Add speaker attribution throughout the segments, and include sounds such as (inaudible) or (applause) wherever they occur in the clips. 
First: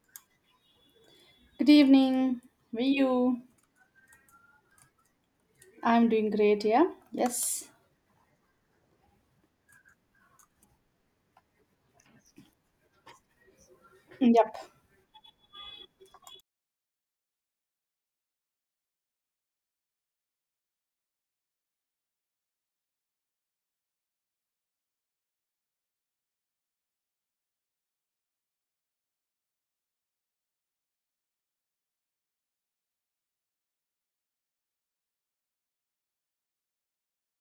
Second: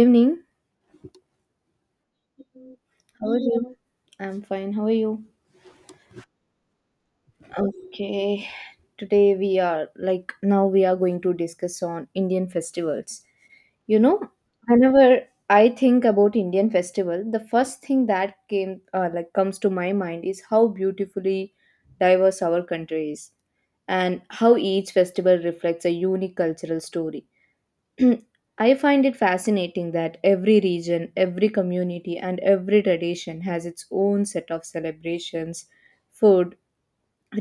Speaker 1: Evening.
Speaker 2: Good evening. How are
Speaker 1: How are
Speaker 2: you?
Speaker 1: you? I'm fine. How are you?
Speaker 2: I'm doing great, yeah? Yes.
Speaker 1: Okay. Today we are now we are going to discuss on Indian festivals. You know,
Speaker 2: Yep.
Speaker 1: whenever I think about Indian festival, the first thing that came like comes to my mind is how beautifully diverse our country is, and how each festival reflects a unique cultural story. (clears throat) I find it fascinating that every region, every community, and every tradition has its own set of celebrations, food,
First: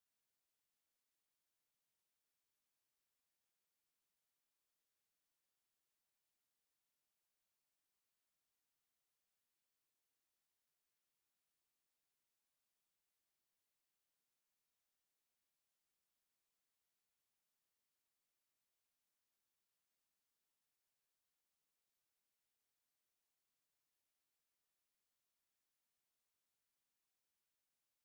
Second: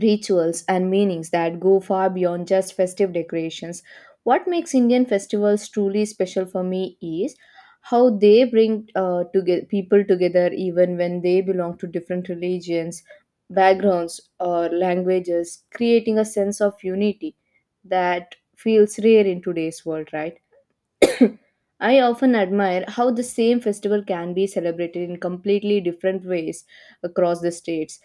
Speaker 1: rituals, and meanings that go far beyond just festive decorations. What makes Indian festivals truly special for me is how they bring people together even when they belong to different religions, backgrounds, or languages, creating a sense of unity that feels rare in today's world, right? I often admire how the same festival can be celebrated in completely different ways across the states.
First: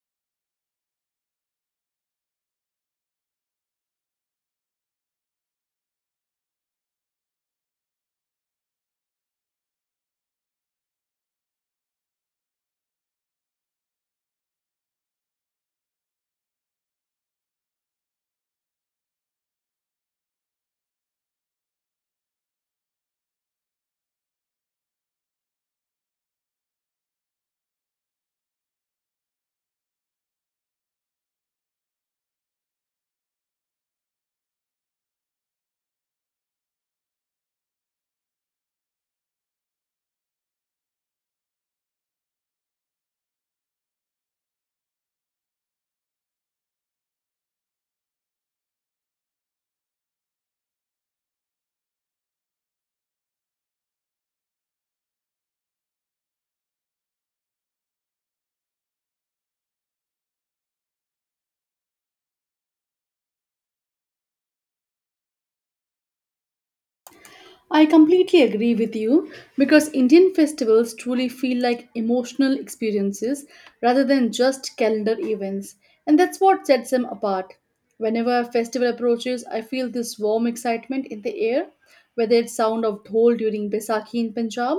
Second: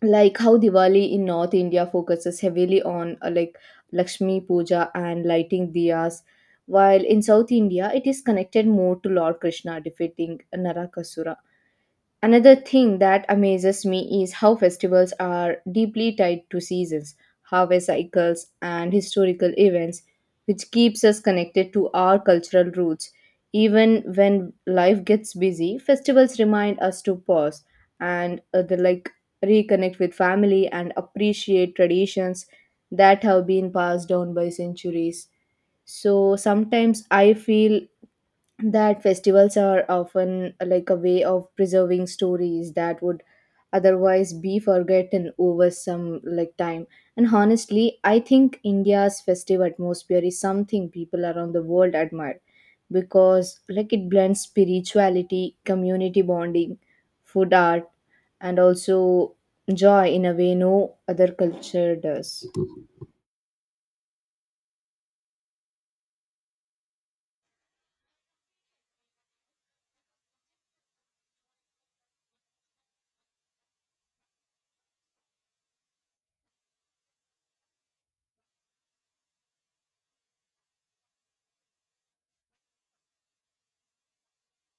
Speaker 1: Like how Diwali in North India focuses heavily on Lakshmi Puja and lighting diyas, while in South India it is connected more to Lord Krishna defeating Narakasura. Another thing that amazes me is how festivals are deeply tied to seasons, harvest cycles, and historical events, which keeps us connected to our cultural roots. Even when life gets busy, festivals remind us to pause and the, like reconnect with family and appreciate traditions that have been passed down by centuries. So sometimes I feel that festivals are often like a way of preserving stories that would otherwise be forgotten over some like time. And honestly, I think India's festive atmosphere is something people around the world admire because like it blends spirituality, community bonding, food, art, and also joy in a way no other culture does.
Speaker 2: I completely agree with you because Indian festivals truly feel like emotional experiences rather than just calendar events, and that's what sets them apart. Whenever a festival approaches, I feel this warm excitement in the air, whether it's sound of dhol during Baisakhi in Punjab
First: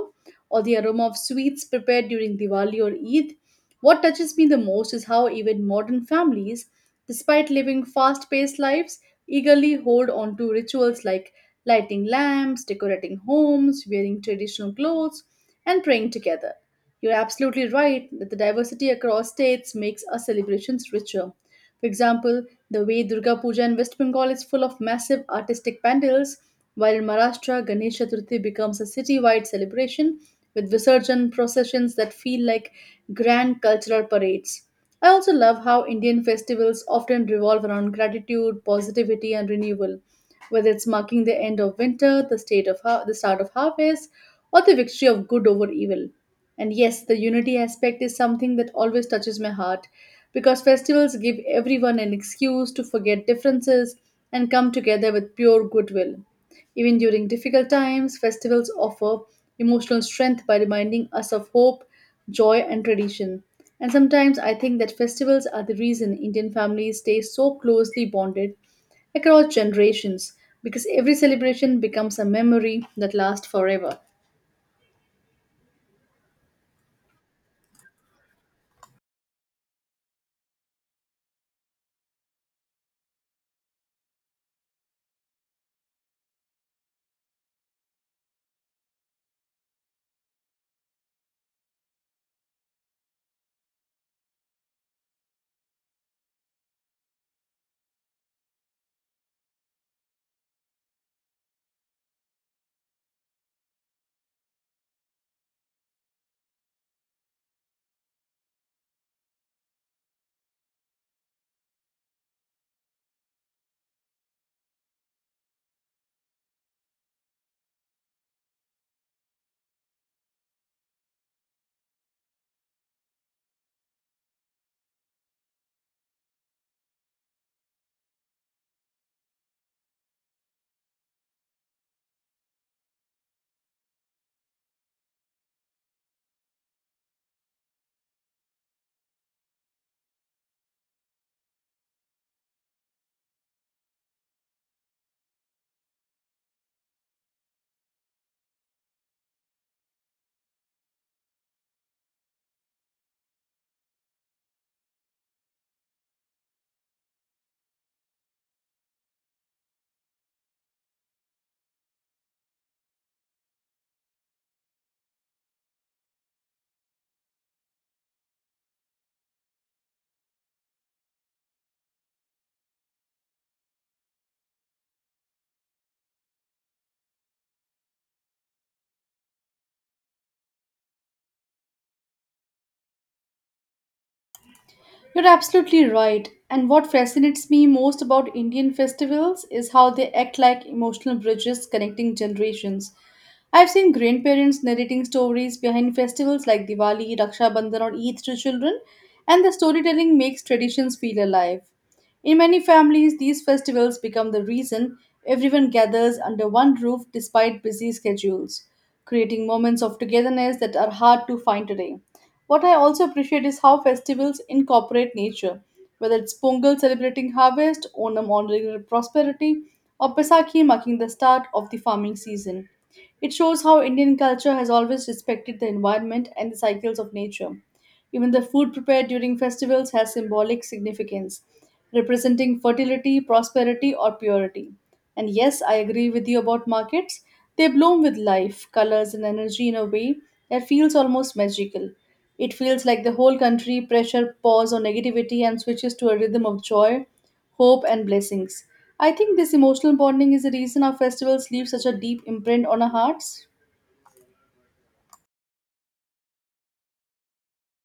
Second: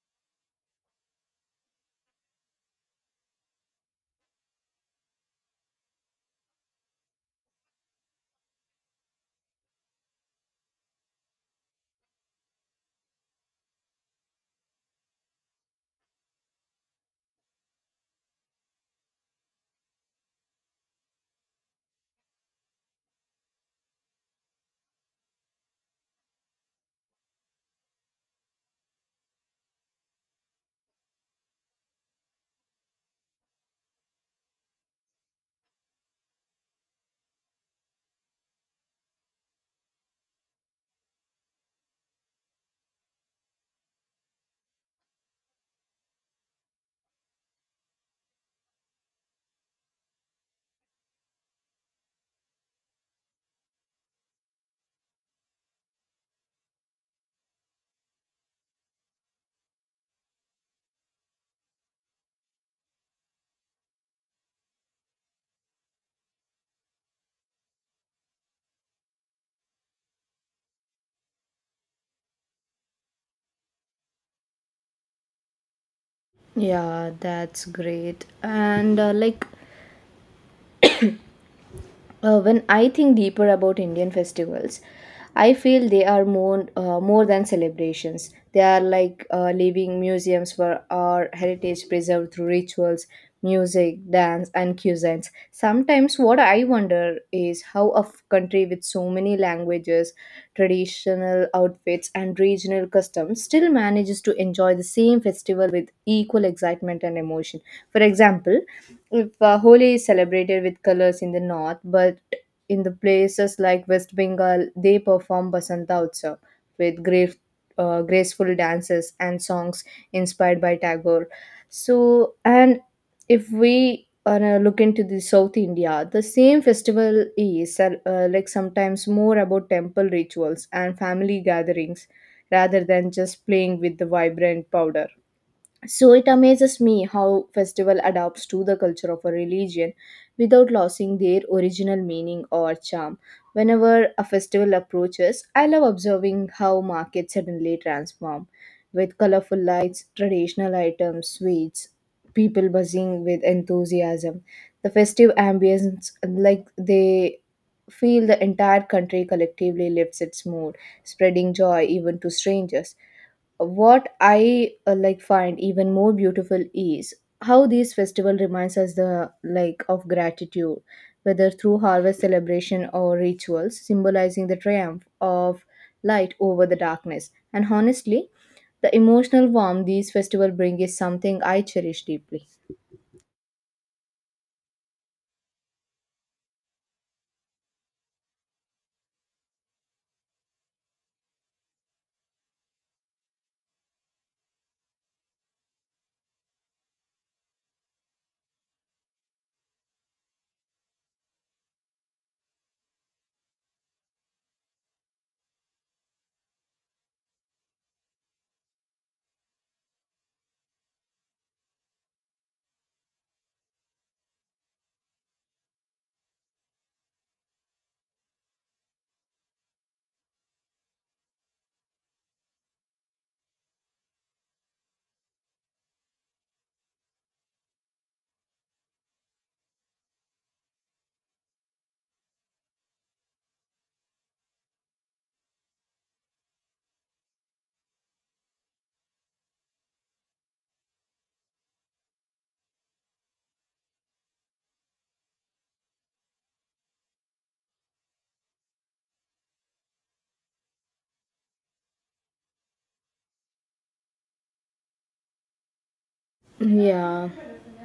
Speaker 2: or the aroma of sweets prepared during Diwali or Eid. What touches me the most is how even modern families, despite living fast paced lives, eagerly hold on to rituals like lighting lamps, decorating homes, wearing traditional clothes, and praying together. You're absolutely right that the diversity across states makes our celebrations richer. For example, the way Durga Puja in West Bengal is full of massive artistic pandals, while in Maharashtra, Ganesh Chaturthi becomes a city-wide celebration with Visarjan processions that feel like grand cultural parades. I also love how Indian festivals often revolve around gratitude, positivity, and renewal, whether it's marking the end of winter, the start of harvest, or the victory of good over evil. And yes, the unity aspect is something that always touches my heart because festivals give everyone an excuse to forget differences and come together with pure goodwill. Even during difficult times, festivals offer emotional strength by reminding us of hope, joy, and tradition. And sometimes I think that festivals are the reason Indian families stay so closely bonded across generations because every celebration becomes a memory that lasts forever.
Speaker 1: Yeah, that's great. And when I think deeper about Indian festivals, I feel they are more than celebrations. They are like living museums for our heritage, preserved through rituals, music, dance, and cuisines. Sometimes, what I wonder is how a country with so many languages, traditional outfits, and regional customs still manages to enjoy the same festival with equal excitement and emotion. For example, if Holi is celebrated with colors in the north, but in the places like West Bengal, they perform Basanta Utsav with graceful dances and songs inspired by Tagore. So, and if we are look into the South India, the same festival is sometimes more about temple rituals and family gatherings rather than just playing with the vibrant powder. So it amazes me how festival adapts to the culture of a religion without losing their original meaning or charm. Whenever a festival approaches, I love observing how markets suddenly transform with colorful lights, traditional items, sweets, people buzzing with enthusiasm. The festive ambience, like they feel the entire country collectively lifts its mood, spreading joy even to strangers. What I find even more beautiful is how these festival reminds us the like of gratitude, whether through harvest celebration or rituals symbolizing the triumph of light over the darkness. And honestly, the emotional warmth these festival bring is something I cherish deeply.
Speaker 2: You're absolutely right. And what fascinates me most about Indian festivals is how they act like emotional bridges connecting generations. I've seen grandparents narrating stories behind festivals like Diwali, Raksha Bandhan, or Eid to children, and the storytelling makes traditions feel alive. In many families, these festivals become the reason everyone gathers under one roof despite busy schedules, creating moments of togetherness that are hard to find today. What I also appreciate is how festivals incorporate nature, whether it's Pongal celebrating harvest, Onam honoring prosperity, or Baisakhi marking the start of the farming season. It shows how Indian culture has always respected the environment and the cycles of nature. Even the food prepared during festivals has symbolic significance, representing fertility, prosperity, or purity. And yes, I agree with you about markets. They bloom with life, colors, and energy in a way that feels almost magical. It feels like the whole country pressure pause on negativity and switches to a rhythm of joy, hope, and blessings. I think this emotional bonding is the reason our festivals leave such a deep imprint on our hearts.
Speaker 1: Yeah.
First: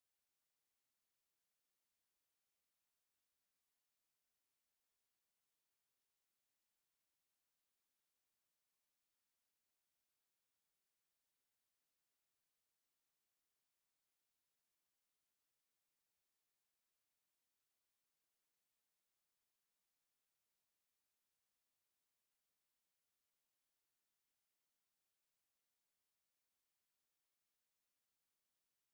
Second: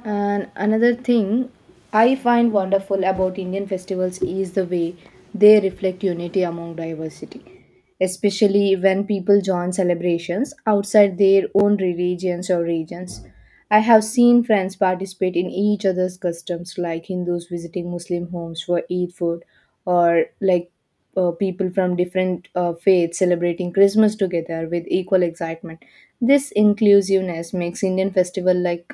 Speaker 1: And another thing I find wonderful about Indian festivals is the way they reflect unity among diversity, especially when people join celebrations outside their own religions or regions. I have seen friends participate in each other's customs, like Hindus visiting Muslim homes for Eid food, or like people from different faiths celebrating Christmas together with equal excitement. This inclusiveness makes Indian festival like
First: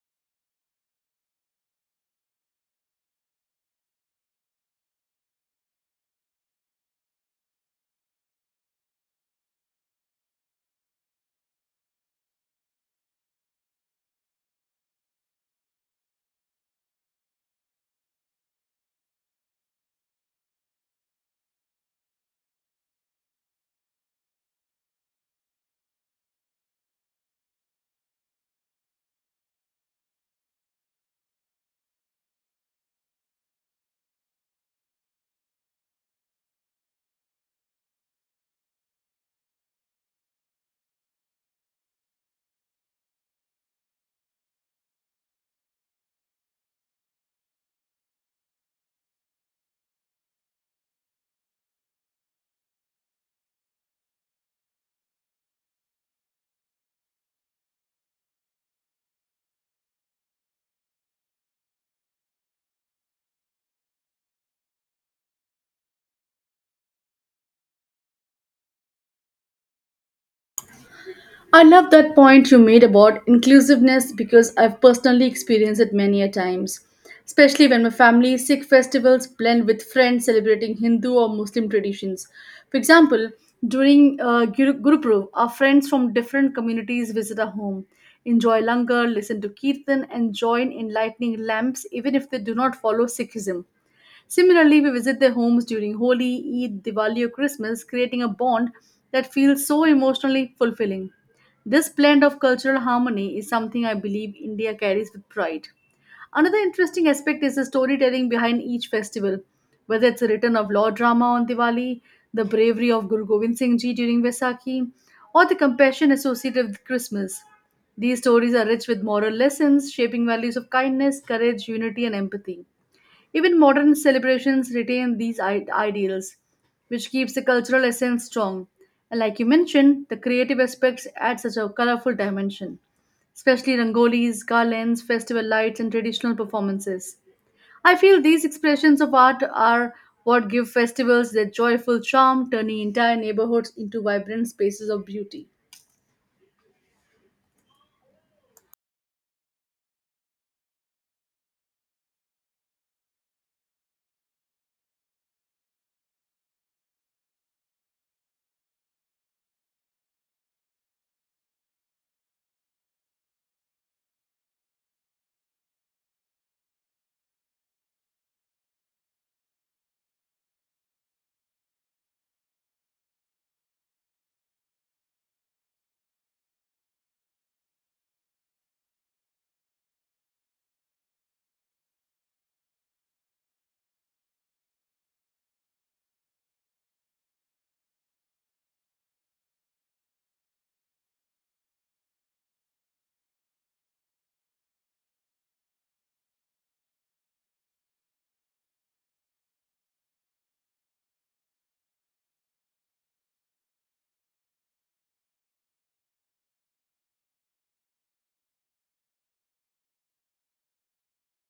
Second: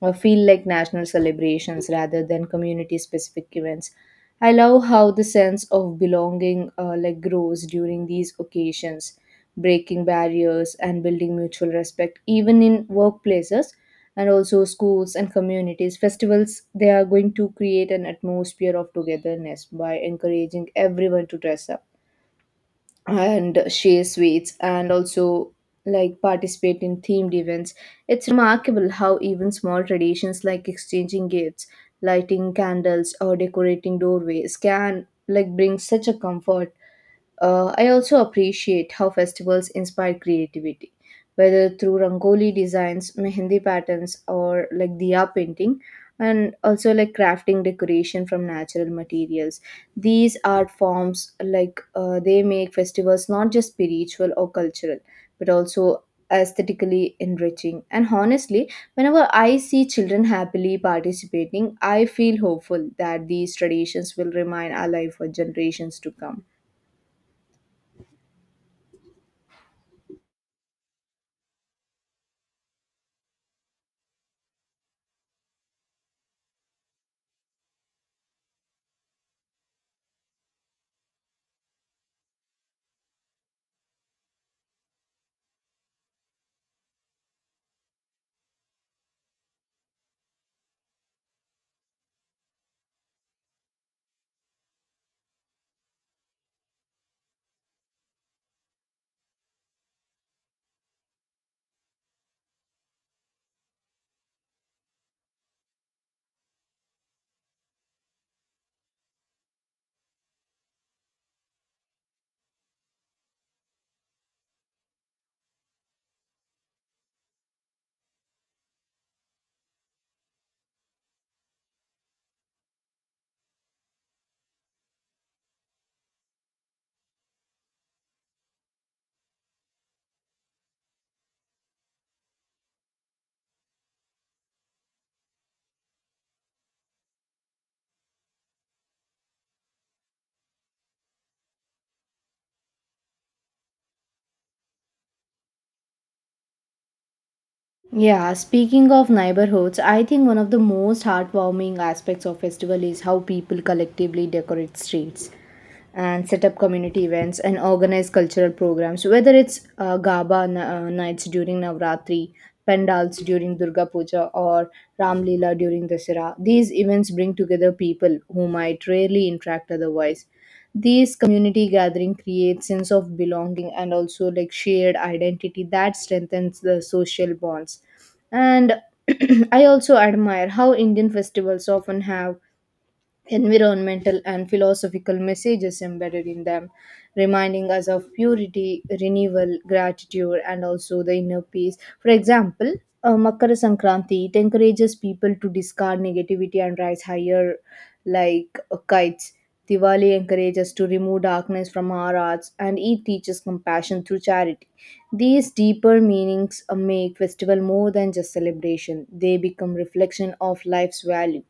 Speaker 1: or feel like national celebrations rather than community specific events. I love how the sense of belonging grows during these occasions, breaking barriers and building mutual respect even in workplaces. And also schools and communities festivals, they are going to create an atmosphere of togetherness by encouraging everyone to dress up and share sweets and also like participate in themed events. It's remarkable how even small traditions like exchanging gifts, lighting candles, or decorating doorways can like bring such a comfort. I also appreciate how festivals inspire creativity, whether through rangoli designs, mehendi patterns, or like diya painting, and also like crafting decoration from natural materials. These art forms, like they make festivals not just spiritual or cultural, but also aesthetically enriching. And honestly, whenever I see children happily participating, I feel hopeful that these traditions will remain alive for generations to come.
Speaker 2: I love that point you made about inclusiveness because I've personally experienced it many a times, especially when my family Sikh festivals blend with friends celebrating Hindu or Muslim traditions. For example, during Guru Gurupurab, our friends from different communities visit our home, enjoy langar, listen to kirtan, and join in lighting lamps, even if they do not follow Sikhism. Similarly, we visit their homes during Holi, Eid, Diwali, or Christmas, creating a bond that feels so emotionally fulfilling. This blend of cultural harmony is something I believe India carries with pride. Another interesting aspect is the storytelling behind each festival, whether it's a return of law drama on Diwali, the bravery of Guru Gobind Singh Ji during Vaisakhi, or the compassion associated with Christmas. These stories are rich with moral lessons, shaping values of kindness, courage, unity, and empathy. Even modern celebrations retain these ideals, which keeps the cultural essence strong. And like you mentioned, the creative aspects add such a colorful dimension, especially rangolis, garlands, festival lights, and traditional performances. I feel these expressions of art are what give festivals their joyful charm, turning entire neighborhoods into vibrant spaces of beauty.
Speaker 1: Yeah, speaking of neighborhoods, I think one of the most heartwarming aspects of festival is how people collectively decorate streets and set up community events and organize cultural programs. Whether it's nights during Navratri, pandals during Durga Puja, or Ram Leela during Dasara, these events bring together people who might rarely interact otherwise. These community gathering creates sense of belonging and also like shared identity that strengthens the social bonds. And (clears throat) I also admire how Indian festivals often have environmental and philosophical messages embedded in them, reminding us of purity, renewal, gratitude, and also the inner peace. For example, Makara Sankranti, it encourages people to discard negativity and rise higher, like kites. Diwali encourages to remove darkness from our hearts, and it teaches compassion through charity. These deeper meanings make festival more than just celebration; they become reflection of life's value.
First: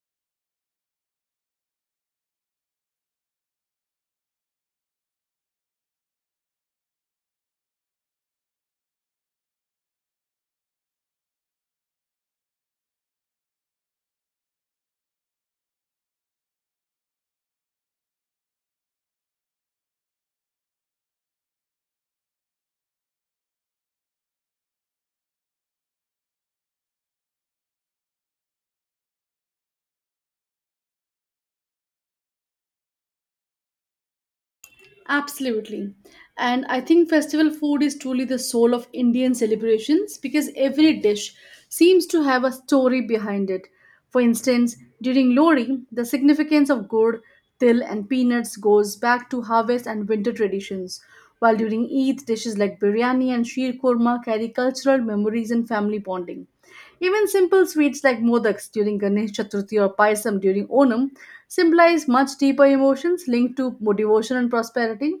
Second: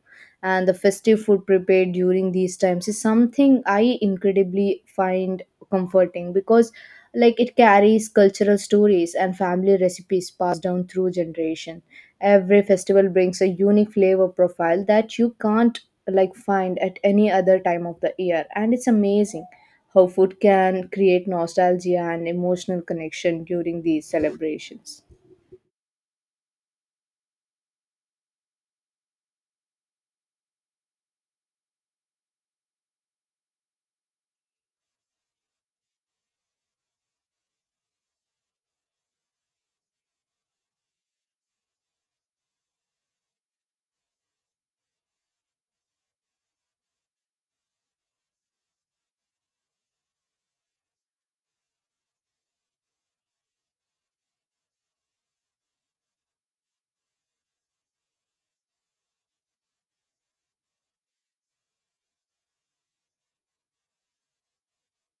Speaker 1: And the festive food prepared during these times is something I incredibly find comforting because like it carries cultural stories and family recipes passed down through generation. Every festival brings a unique flavor profile that you can't like find at any other time of the year. And it's amazing how food can create nostalgia and emotional connection during these celebrations.
Speaker 2: Absolutely. And I think festival food is truly the soul of Indian celebrations because every dish seems to have a story behind it. For instance, during Lori, the significance of gourd, til, and peanuts goes back to harvest and winter traditions, while during Eid, dishes like biryani and sheer korma carry cultural memories and family bonding. Even simple sweets like modaks during Ganesh Chaturthi or paisam during Onam symbolize much deeper emotions linked to devotion and prosperity.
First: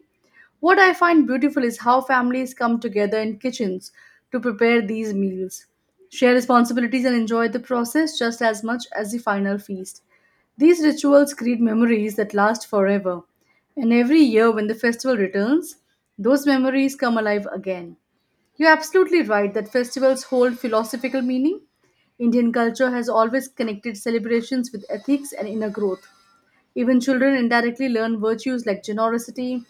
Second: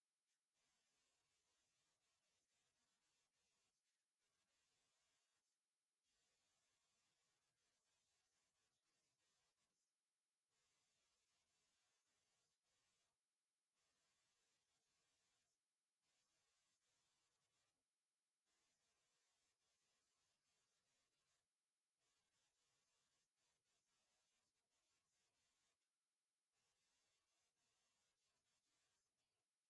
Speaker 2: What I find beautiful is how families come together in kitchens to prepare these meals, share responsibilities, and enjoy the process just as much as the final feast. These rituals create memories that last forever, and every year when the festival returns, those memories come alive again. You're absolutely right that festivals hold philosophical meaning. Indian culture has always connected celebrations with ethics and inner growth. Even children indirectly learn virtues like generosity,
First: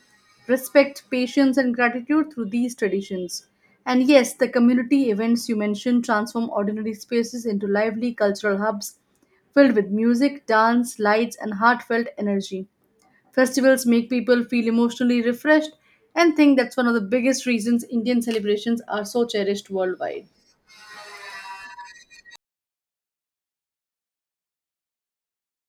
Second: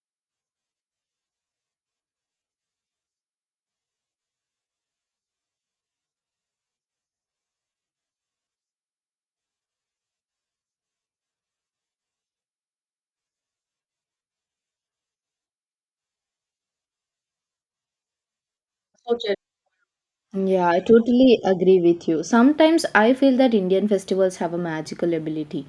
Speaker 2: respect, patience, and gratitude through these traditions. And yes, the community events you mentioned transform ordinary spaces into lively cultural hubs filled with music, dance, lights, and heartfelt energy. Festivals make people feel emotionally refreshed and think that's one of the biggest reasons Indian celebrations are so cherished worldwide.
Speaker 1: Yeah, I totally agree with you. Sometimes I feel that Indian festivals have a magical ability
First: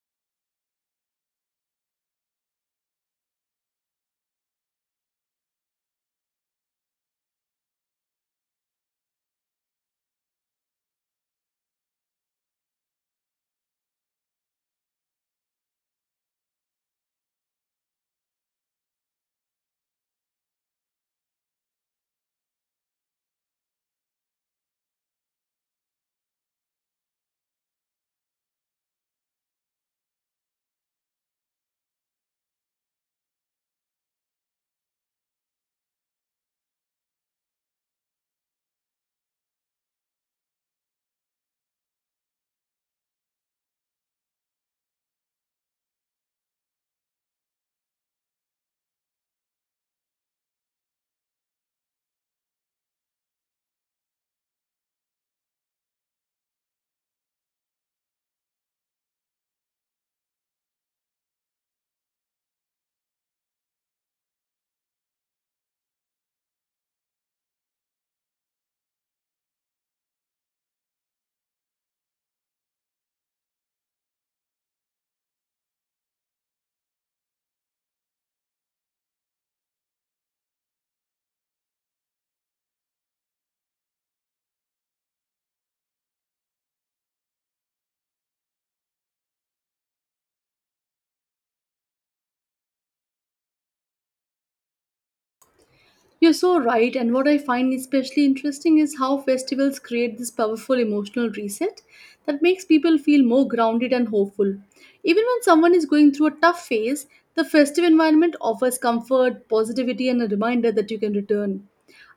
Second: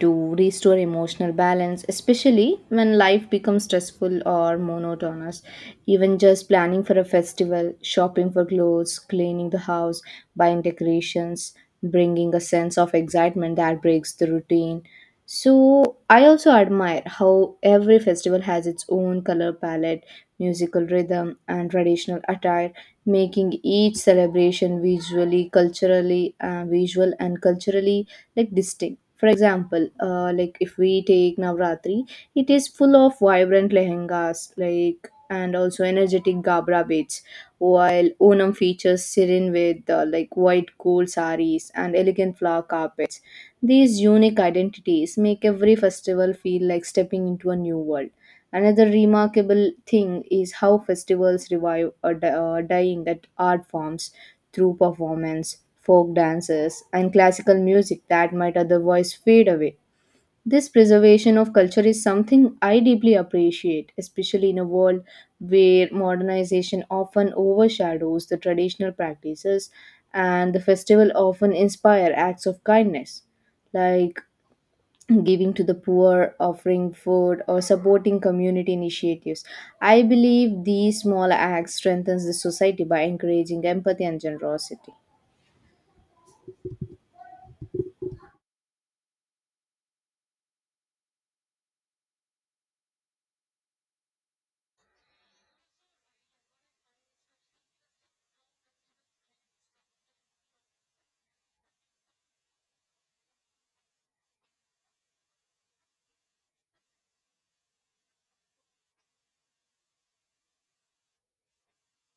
Speaker 1: to restore emotional balance, especially when life becomes stressful or monotonous. Even just planning for a festival, shopping for clothes, cleaning the house, buying decorations, bringing a sense of excitement that breaks the routine. So, I also admire how every festival has its own color palette, musical rhythm, and traditional attire, making each celebration visual and culturally like distinct. For example, if we take Navratri, it is full of vibrant lehengas like and also energetic gabra beads, while Onam features serene with white gold saris and elegant flower carpets. These unique identities make every festival feel like stepping into a new world. Another remarkable thing is how festivals revive a dying that art forms through performance, folk dances, and classical music that might otherwise fade away. This preservation of culture is something I deeply appreciate, especially in a world where modernization often overshadows the traditional practices. And the festival often inspire acts of kindness, like giving to the poor, offering food, or supporting community initiatives. I believe these small acts strengthens the society by encouraging empathy and generosity.
Speaker 2: You're so right, and what I find especially interesting is how festivals create this powerful emotional reset that makes people feel more grounded and hopeful. Even when someone is going through a tough phase, the festive environment offers comfort, positivity, and a reminder that you can return.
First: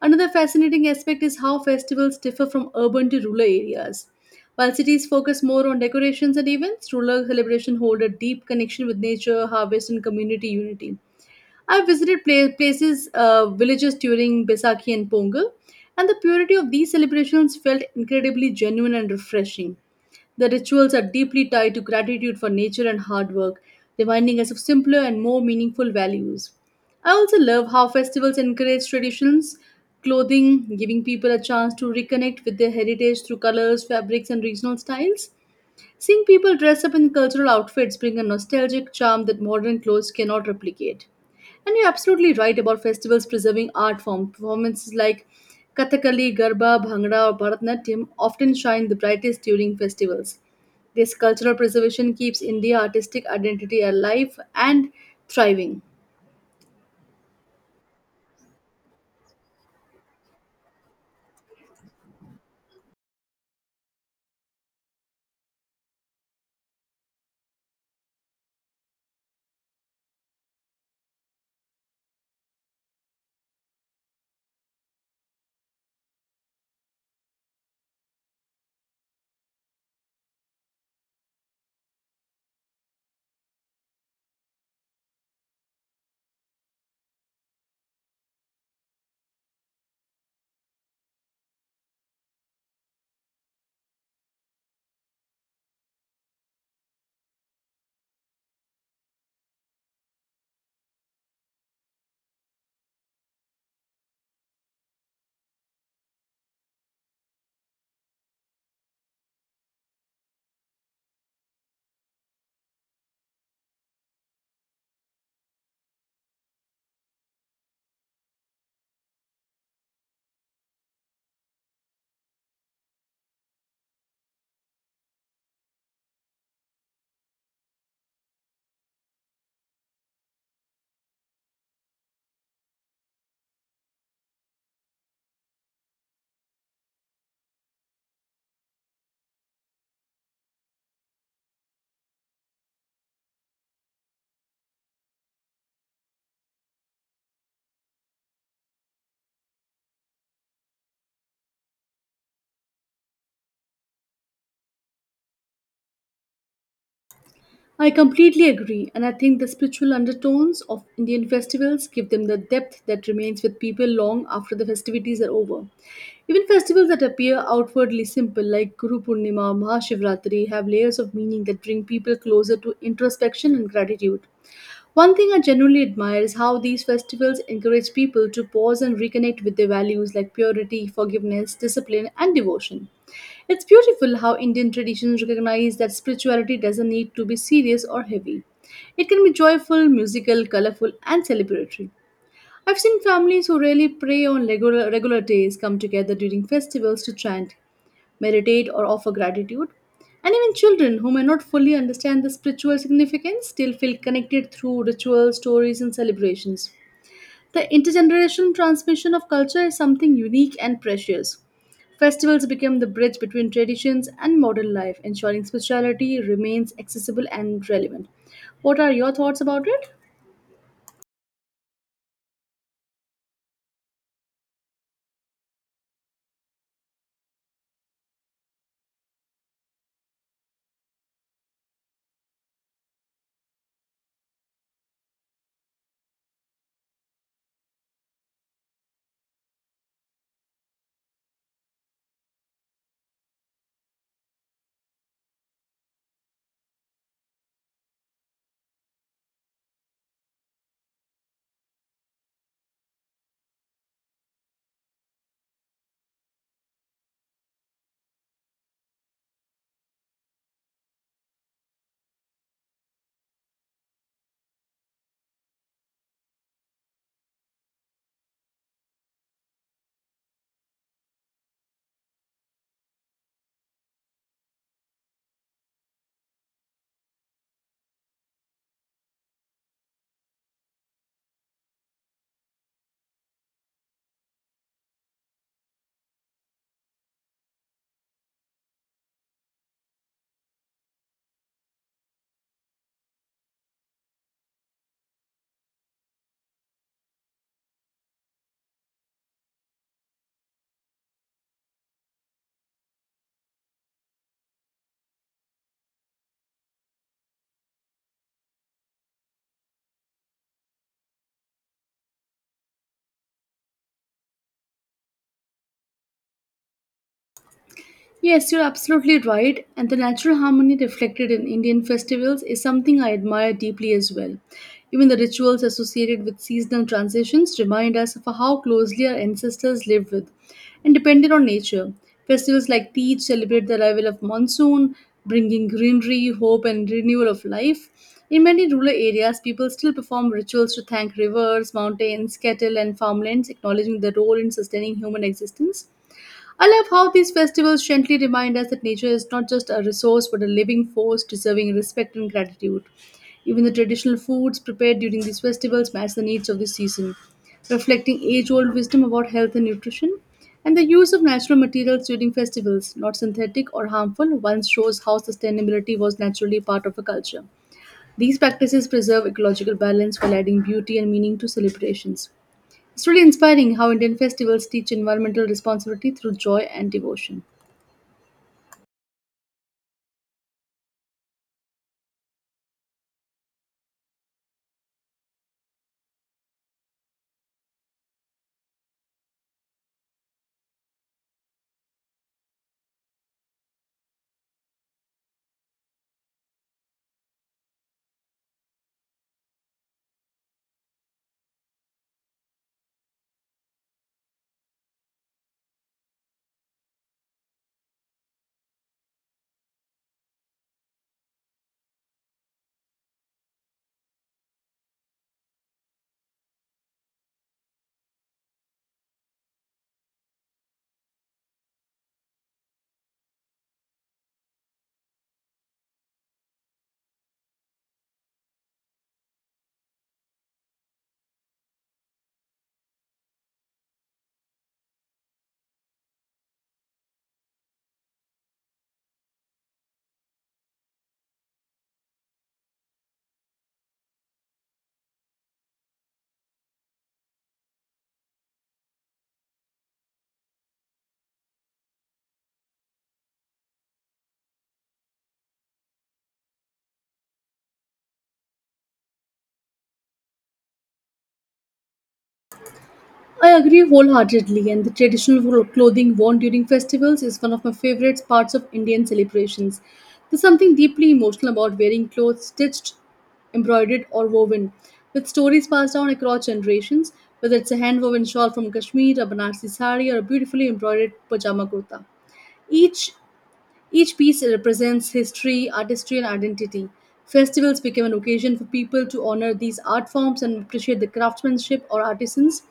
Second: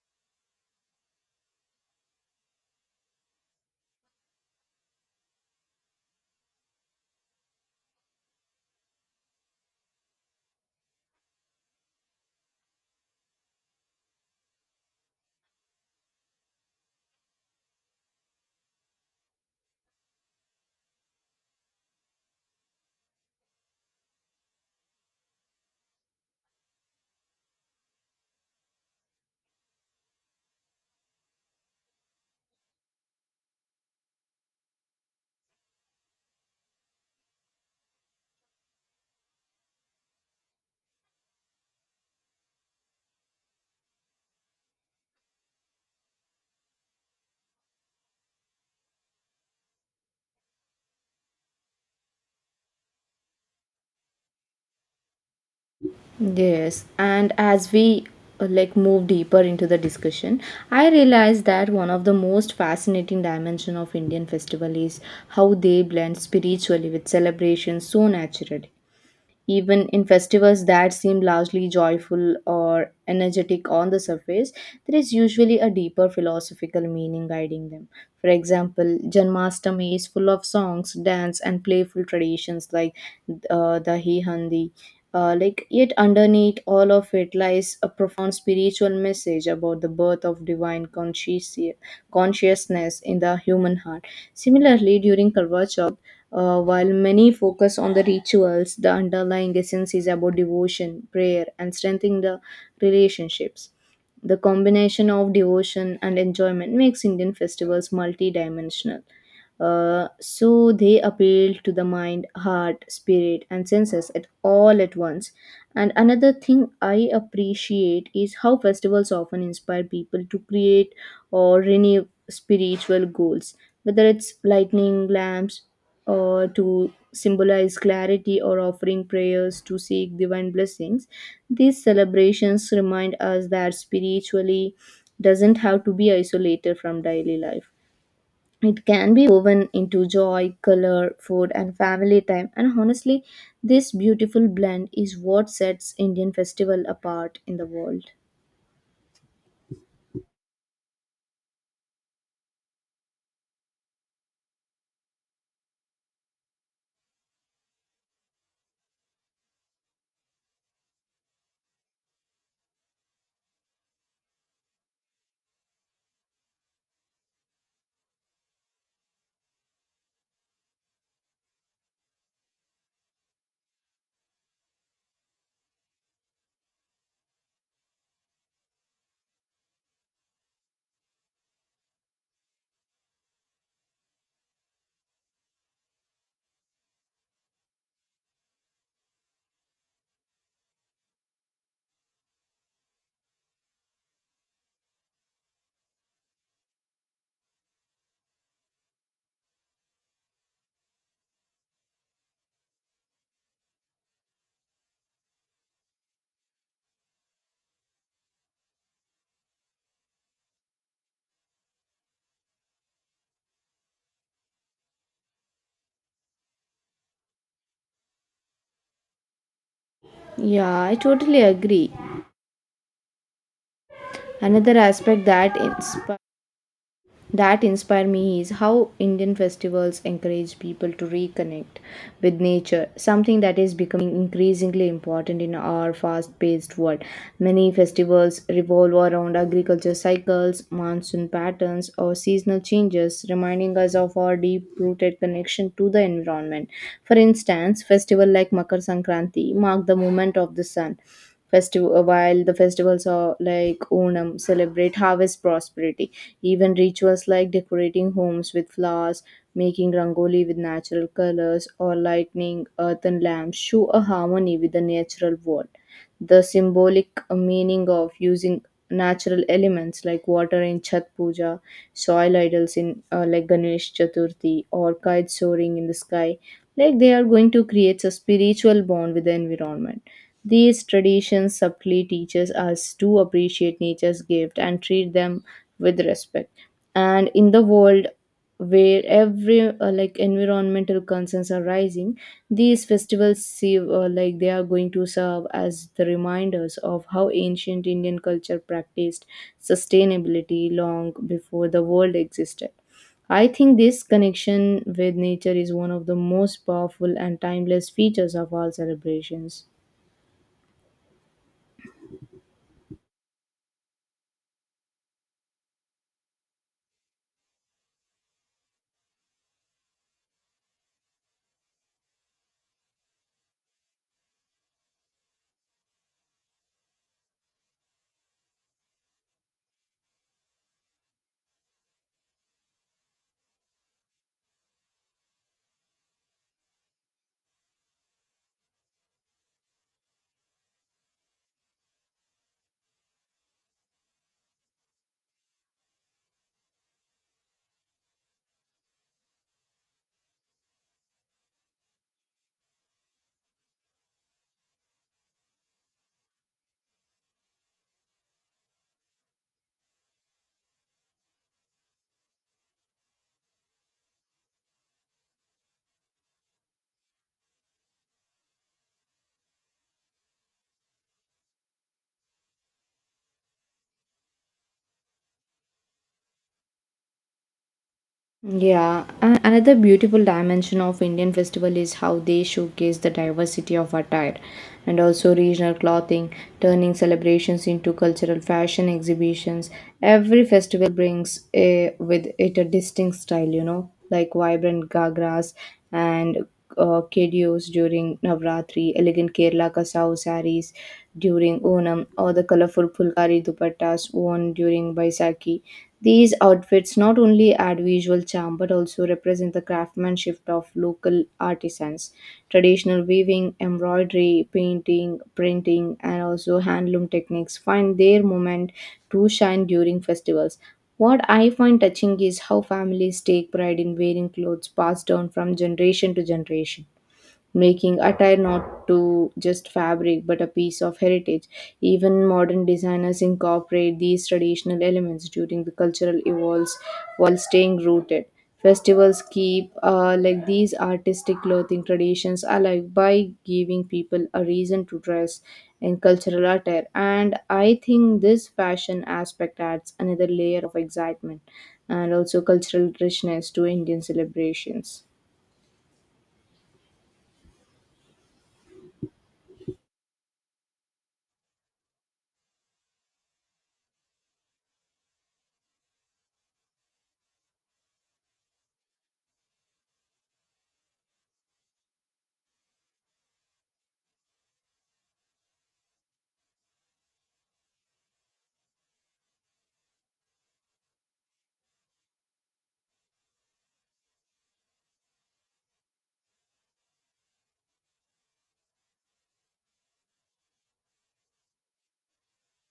Speaker 2: Another fascinating aspect is how festivals differ from urban to rural areas. While cities focus more on decorations and events, rural celebrations hold a deep connection with nature, harvest, and community unity. I visited places, villages during Besaki and Pongal, and the purity of these celebrations felt incredibly genuine and refreshing. The rituals are deeply tied to gratitude for nature and hard work, reminding us of simpler and more meaningful values. I also love how festivals encourage traditions, clothing, giving people a chance to reconnect with their heritage through colors, fabrics, and regional styles. Seeing people dress up in cultural outfits bring a nostalgic charm that modern clothes cannot replicate. And you're absolutely right about festivals preserving art form. Performances like Kathakali, Garba, Bhangra, or Bharatanatyam often shine the brightest during festivals. This cultural preservation keeps India's artistic identity alive and thriving.
Speaker 1: Yes, and as we move deeper into the discussion, I realized that one of the most fascinating dimension of Indian festival is how they blend spiritually with celebration so naturally. Even in festivals that seem largely joyful or energetic on the surface, there is usually a deeper philosophical meaning guiding them. For example, Janmashtami is full of songs, dance, and playful traditions like the Hi Handi. Yet underneath all of it lies a profound spiritual message about the birth of divine consciousness in the human heart. Similarly, during Karva Chauth, while many focus on the rituals, the underlying essence is about devotion, prayer, and strengthening the relationships. The combination of devotion and enjoyment makes Indian festivals multidimensional. So they appeal to the mind, heart, spirit, and senses at all at once. And another thing I appreciate is how festivals often inspire people to create or renew spiritual goals, whether it's lightning lamps or to symbolize clarity or offering prayers to seek divine blessings. These celebrations remind us that spiritually doesn't have to be isolated from daily life. It can be woven into joy, color, food, and family time. And honestly, this beautiful blend is what sets Indian festival apart in the world.
Speaker 2: I completely agree, and I think the spiritual undertones of Indian festivals give them the depth that remains with people long after the festivities are over. Even festivals that appear outwardly simple, like Guru Purnima or Mahashivratri, have layers of meaning that bring people closer to introspection and gratitude. One thing I genuinely admire is how these festivals encourage people to pause and reconnect with their values like purity, forgiveness, discipline, and devotion. It's beautiful how Indian traditions recognize that spirituality doesn't need to be serious or heavy. It can be joyful, musical, colorful, and celebratory. I've seen families who rarely pray on regular days come together during festivals to chant, meditate, or offer gratitude. And even children who may not fully understand the spiritual significance still feel connected through rituals, stories, and celebrations. The intergenerational transmission of culture is something unique and precious. Festivals become the bridge between traditions and modern life, ensuring spirituality remains accessible and relevant. What are your thoughts about it?
Speaker 1: Yeah, I totally agree. Another aspect that inspires that inspire me is how Indian festivals encourage people to reconnect with nature, something that is becoming increasingly important in our fast paced world. Many festivals revolve around agriculture cycles, monsoon patterns, or seasonal changes, reminding us of our deep rooted connection to the environment. For instance, festival like Makar Sankranti mark the movement of the sun festival, while the festivals are like Onam celebrate harvest prosperity. Even rituals like decorating homes with flowers, making rangoli with natural colors, or lighting earthen lamps show a harmony with the natural world. The symbolic meaning of using natural elements like water in Chhat Puja, soil idols in like Ganesh Chaturthi, or kites soaring in the sky, like they are going to create a spiritual bond with the environment. These traditions subtly teaches us to appreciate nature's gift and treat them with respect. And in the world where every like environmental concerns are rising, these festivals serve like they are going to serve as the reminders of how ancient Indian culture practiced sustainability long before the world existed. I think this connection with nature is one of the most powerful and timeless features of all celebrations.
Speaker 2: Yes, you're absolutely right, and the natural harmony reflected in Indian festivals is something I admire deeply as well. Even the rituals associated with seasonal transitions remind us of how closely our ancestors lived with and depended on nature. Festivals like Teej celebrate the arrival of monsoon, bringing greenery, hope, and renewal of life. In many rural areas, people still perform rituals to thank rivers, mountains, cattle, and farmlands, acknowledging their role in sustaining human existence. I love how these festivals gently remind us that nature is not just a resource but a living force deserving respect and gratitude. Even the traditional foods prepared during these festivals match the needs of the season, reflecting age old wisdom about health and nutrition. And the use of natural materials during festivals, not synthetic or harmful, once shows how sustainability was naturally part of a culture. These practices preserve ecological balance while adding beauty and meaning to celebrations. It's really inspiring how Indian festivals teach environmental responsibility through joy and devotion.
Speaker 1: Yeah, another beautiful dimension of Indian festival is how they showcase the diversity of attire and also regional clothing, turning celebrations into cultural fashion exhibitions. Every festival brings with it a distinct style, you know, like vibrant gagras and kedios during Navratri, elegant Kerala kasau saris during Onam, or the colorful Pulkari dupattas worn during Baisakhi. These outfits not only add visual charm but also represent the craftsmanship of local artisans. Traditional weaving, embroidery, painting, printing, and also handloom techniques find their moment to shine during festivals. What I find touching is how families take pride in wearing clothes passed down from generation to generation, making attire not to just fabric but a piece of heritage. Even modern designers incorporate these traditional elements during the cultural evolves while staying rooted. Festivals keep like these artistic clothing traditions alive by giving people a reason to dress in cultural attire, and I think this fashion aspect adds another layer of excitement and also cultural richness to Indian celebrations.
Speaker 2: I agree wholeheartedly, and the traditional clothing worn during festivals is one of my favorite parts of Indian celebrations. There's something deeply emotional about wearing clothes stitched, embroidered, or woven, with stories passed down across generations, whether it's a hand woven shawl from Kashmir, a Banarsi sari, or a beautifully embroidered pajama kurta. Each Each piece represents history, artistry, and identity. Festivals became an occasion for people to honor these art forms and appreciate the craftsmanship or artisans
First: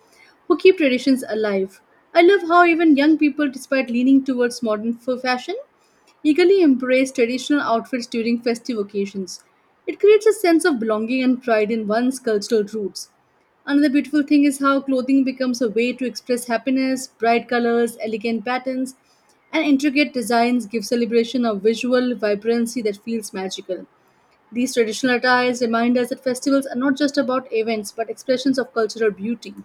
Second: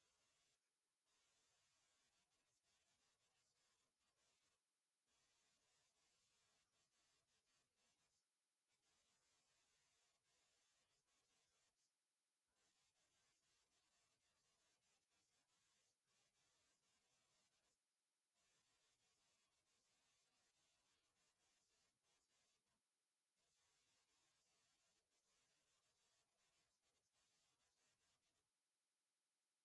Speaker 2: who keep traditions alive. I love how even young people, despite leaning towards modern fashion, eagerly embrace traditional outfits during festive occasions. It creates a sense of belonging and pride in one's cultural roots. Another beautiful thing is how clothing becomes a way to express happiness. Bright colors, elegant patterns, and intricate designs give celebration a visual vibrancy that feels magical. These traditional attires remind us that festivals are not just about events but expressions of cultural beauty.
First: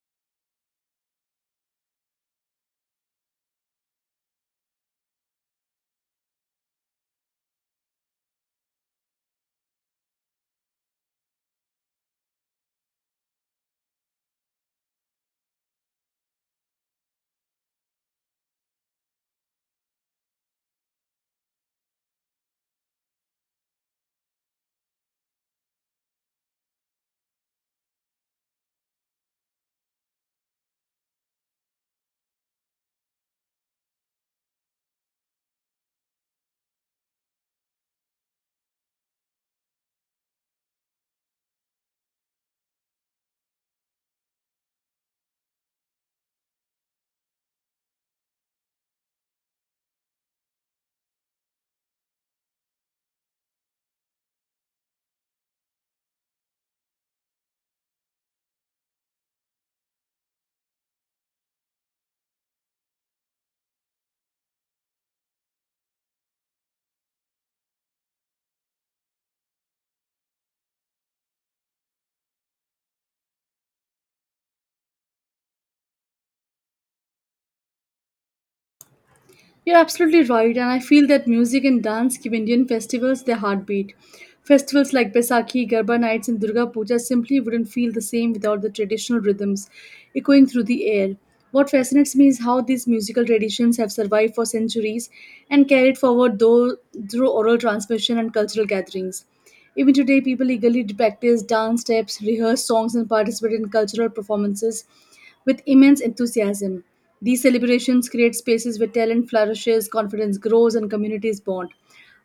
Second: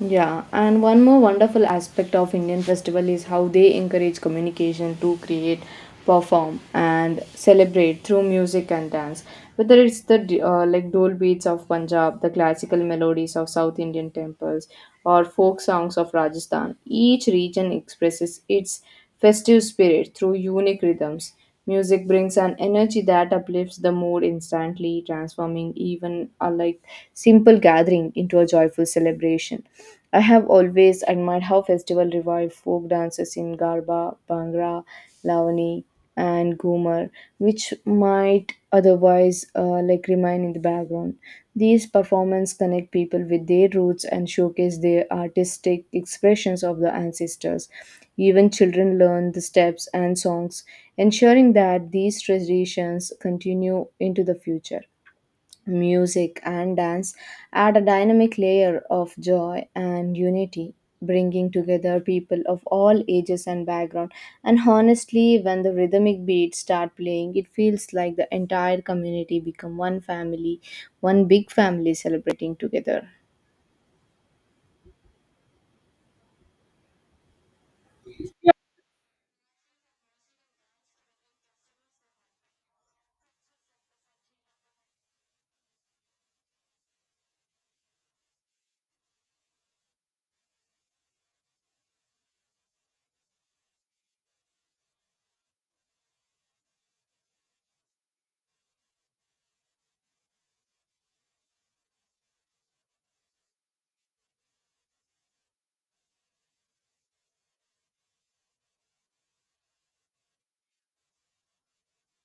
Speaker 1: Yeah, and one more wonderful aspect of Indian festival is how they encourage communication to create, perform, and celebrate through music and dance. Whether it's the like dole beats of Punjab, the classical melodies of South Indian temples, or folk songs of Rajasthan, each region expresses its festive spirit through unique rhythms. Music brings an energy that uplifts the mood instantly, transforming even a like simple gathering into a joyful celebration. I have always admired how festival revive folk dances in Garba, Bhangra, Lavani, and Ghumar, which might otherwise like remain in the background. These performances connect people with their roots and showcase their artistic expressions of the ancestors. Even children learn the steps and songs, ensuring that these traditions continue into the future. Music and dance add a dynamic layer of joy and unity, bringing together people of all ages and background. And honestly, when the rhythmic beats start playing, it feels like the entire community become one family, one big family celebrating together.
Speaker 2: You're absolutely right, and I feel that music and dance give Indian festivals their heartbeat. Festivals like Baisakhi, Garba nights, and Durga Puja simply wouldn't feel the same without the traditional rhythms echoing through the air. What fascinates me is how these musical traditions have survived for centuries and carried forward through oral transmission and cultural gatherings. Even today, people eagerly practice dance steps, rehearse songs, and participate in cultural performances with immense enthusiasm. These celebrations create spaces where talent flourishes, confidence grows, and communities bond.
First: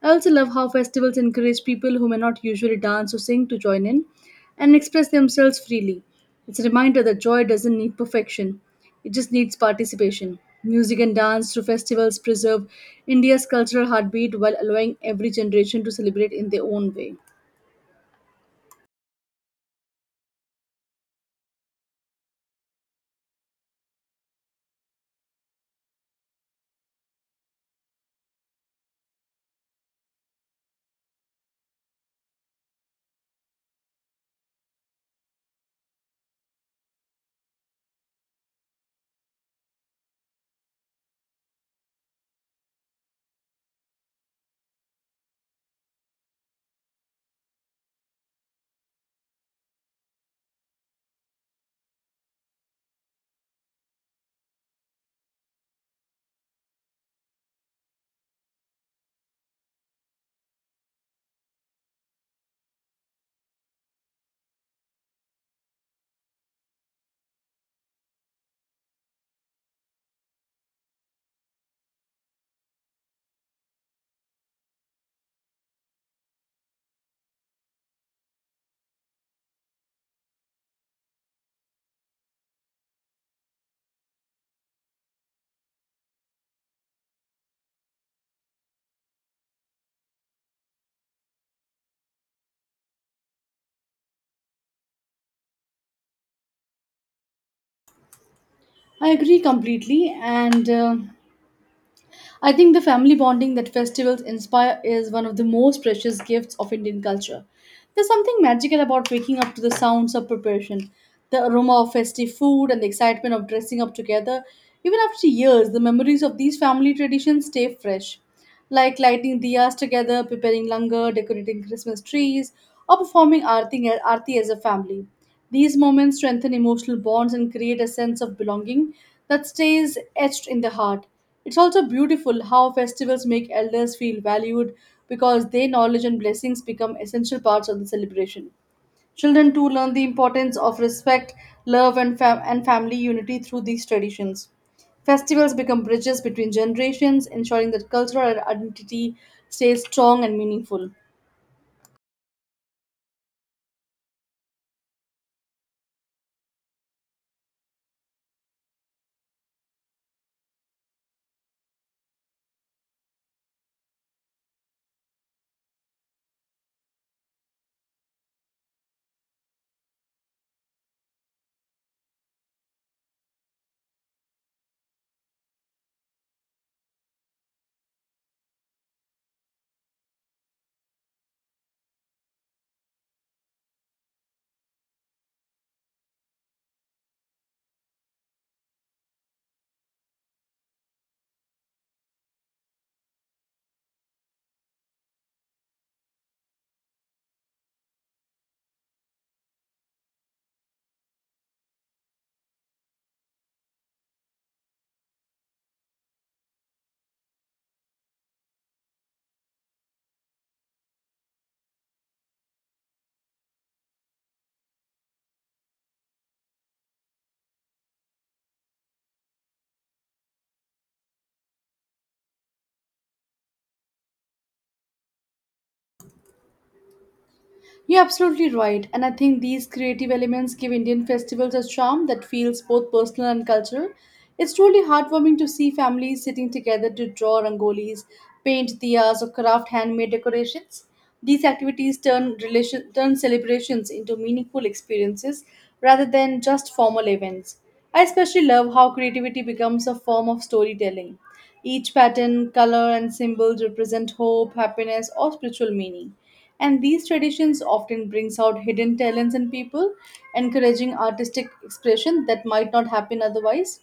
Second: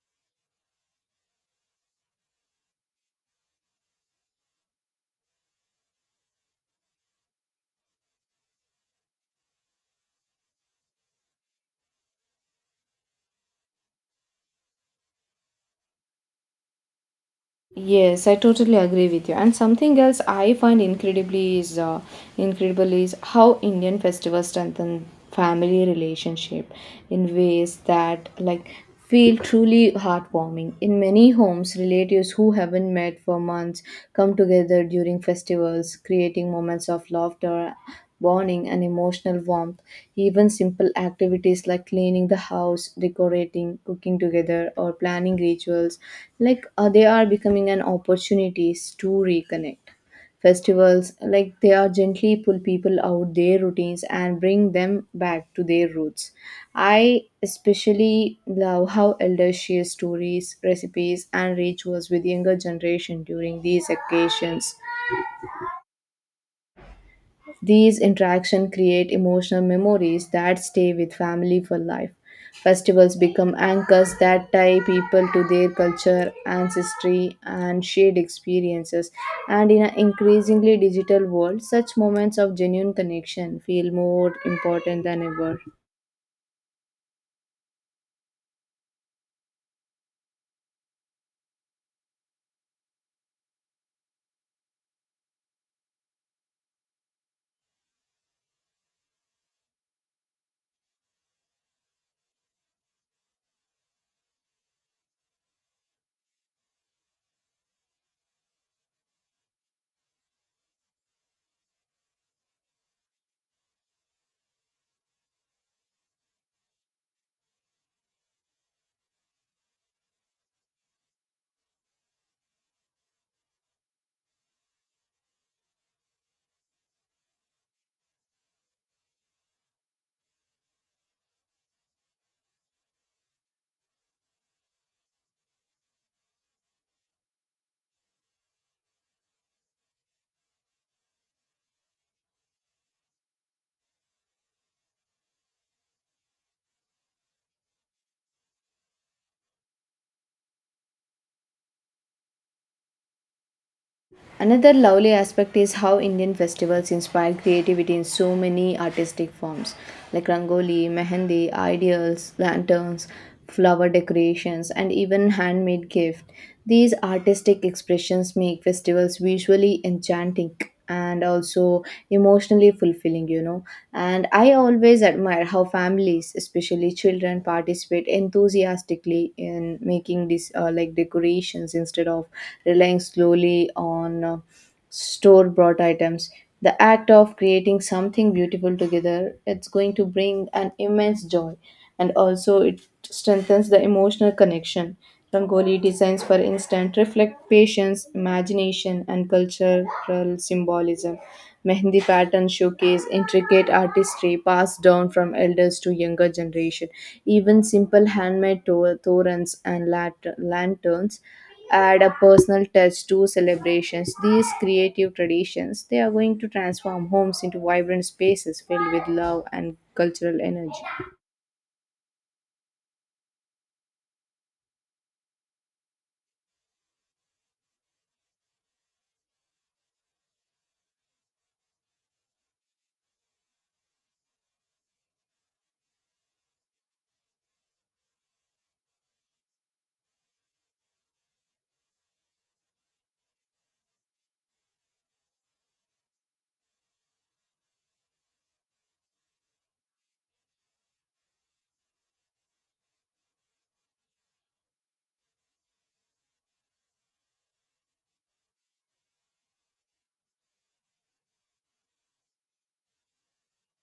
Speaker 2: I also love how festivals encourage people who may not usually dance or sing to join in and express themselves freely. It's a reminder that joy doesn't need perfection, it just needs participation. Music and dance through festivals preserve India's cultural heartbeat while allowing every generation to celebrate in their own way.
Speaker 1: Yes, I totally agree with you. And something else I find incredibly is incredible is how Indian festivals strengthen family relationship in ways that like feel truly heartwarming. In many homes, relatives who haven't met for months come together during festivals, creating moments of laughter, bonding, and emotional warmth. Even simple activities like cleaning the house, decorating, cooking together, or planning rituals, they are becoming an opportunities to reconnect. Festivals, like they are gently pull people out their routines and bring them back to their roots. I especially love how elders share stories, recipes, and rituals with younger generation during these occasions. These interactions create emotional memories that stay with family for life. Festivals become anchors that tie people to their culture, ancestry, and shared experiences. And in an increasingly digital world, such moments of genuine connection feel more important than ever.
Speaker 2: I agree completely, and I think the family bonding that festivals inspire is one of the most precious gifts of Indian culture. There's something magical about waking up to the sounds of preparation, the aroma of festive food, and the excitement of dressing up together. Even after years, the memories of these family traditions stay fresh, like lighting diyas together, preparing langar, decorating Christmas trees, or performing aarti as a family. These moments strengthen emotional bonds and create a sense of belonging that stays etched in the heart. It's also beautiful how festivals make elders feel valued because their knowledge and blessings become essential parts of the celebration. Children too learn the importance of respect, love, and family unity through these traditions. Festivals become bridges between generations, ensuring that cultural identity stays strong and meaningful.
Speaker 1: Another lovely aspect is how Indian festivals inspire creativity in so many artistic forms like rangoli, mehendi, ideals, lanterns, flower decorations, and even handmade gift. These artistic expressions make festivals visually enchanting and also emotionally fulfilling, you know. And I always admire how families, especially children, participate enthusiastically in making these like decorations instead of relying slowly on store bought items. The act of creating something beautiful together, it's going to bring an immense joy, and also it strengthens the emotional connection. Rangoli designs, for instance, reflect patience, imagination, and cultural symbolism. Mehndi patterns showcase intricate artistry passed down from elders to younger generation. Even simple handmade torans and lanterns add a personal touch to celebrations. These creative traditions, they are going to transform homes into vibrant spaces filled with love and cultural energy.
Speaker 2: You're absolutely right, and I think these creative elements give Indian festivals a charm that feels both personal and cultural. It's truly heartwarming to see families sitting together to draw rangolis, paint diyas, or craft handmade decorations. These activities turn celebrations into meaningful experiences rather than just formal events. I especially love how creativity becomes a form of storytelling. Each pattern, color, and symbol represent hope, happiness, or spiritual meaning, and these traditions often brings out hidden talents in people, encouraging artistic expression that might not happen otherwise.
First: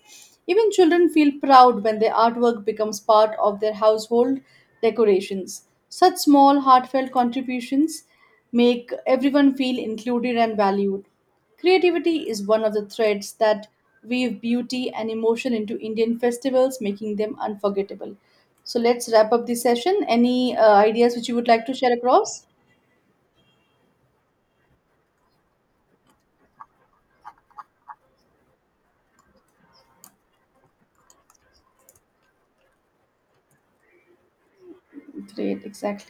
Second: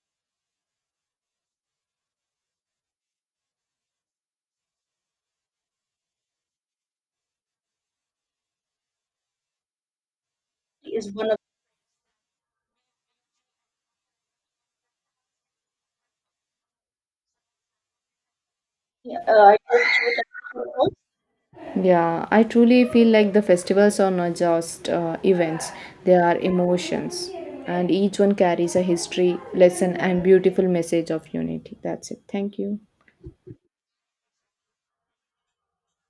Speaker 2: Even children feel proud when their artwork becomes part of their household decorations. Such small heartfelt contributions make everyone feel included and valued.
Speaker 1: Is one
Speaker 2: Creativity is one of the threads that weave beauty and emotion into Indian festivals, making them unforgettable. So let's
Speaker 1: Yeah,
Speaker 2: wrap up
Speaker 1: it
Speaker 2: this
Speaker 1: was
Speaker 2: session.
Speaker 1: true that it
Speaker 2: Any ideas which
Speaker 1: was-
Speaker 2: you would like to share
Speaker 1: Yeah, I
Speaker 2: across?
Speaker 1: truly feel like the festivals are not just events, they are emotions. And each one carries a history, lesson, and beautiful message of unity. That's it. Thank you.
Speaker 2: Great, exactly.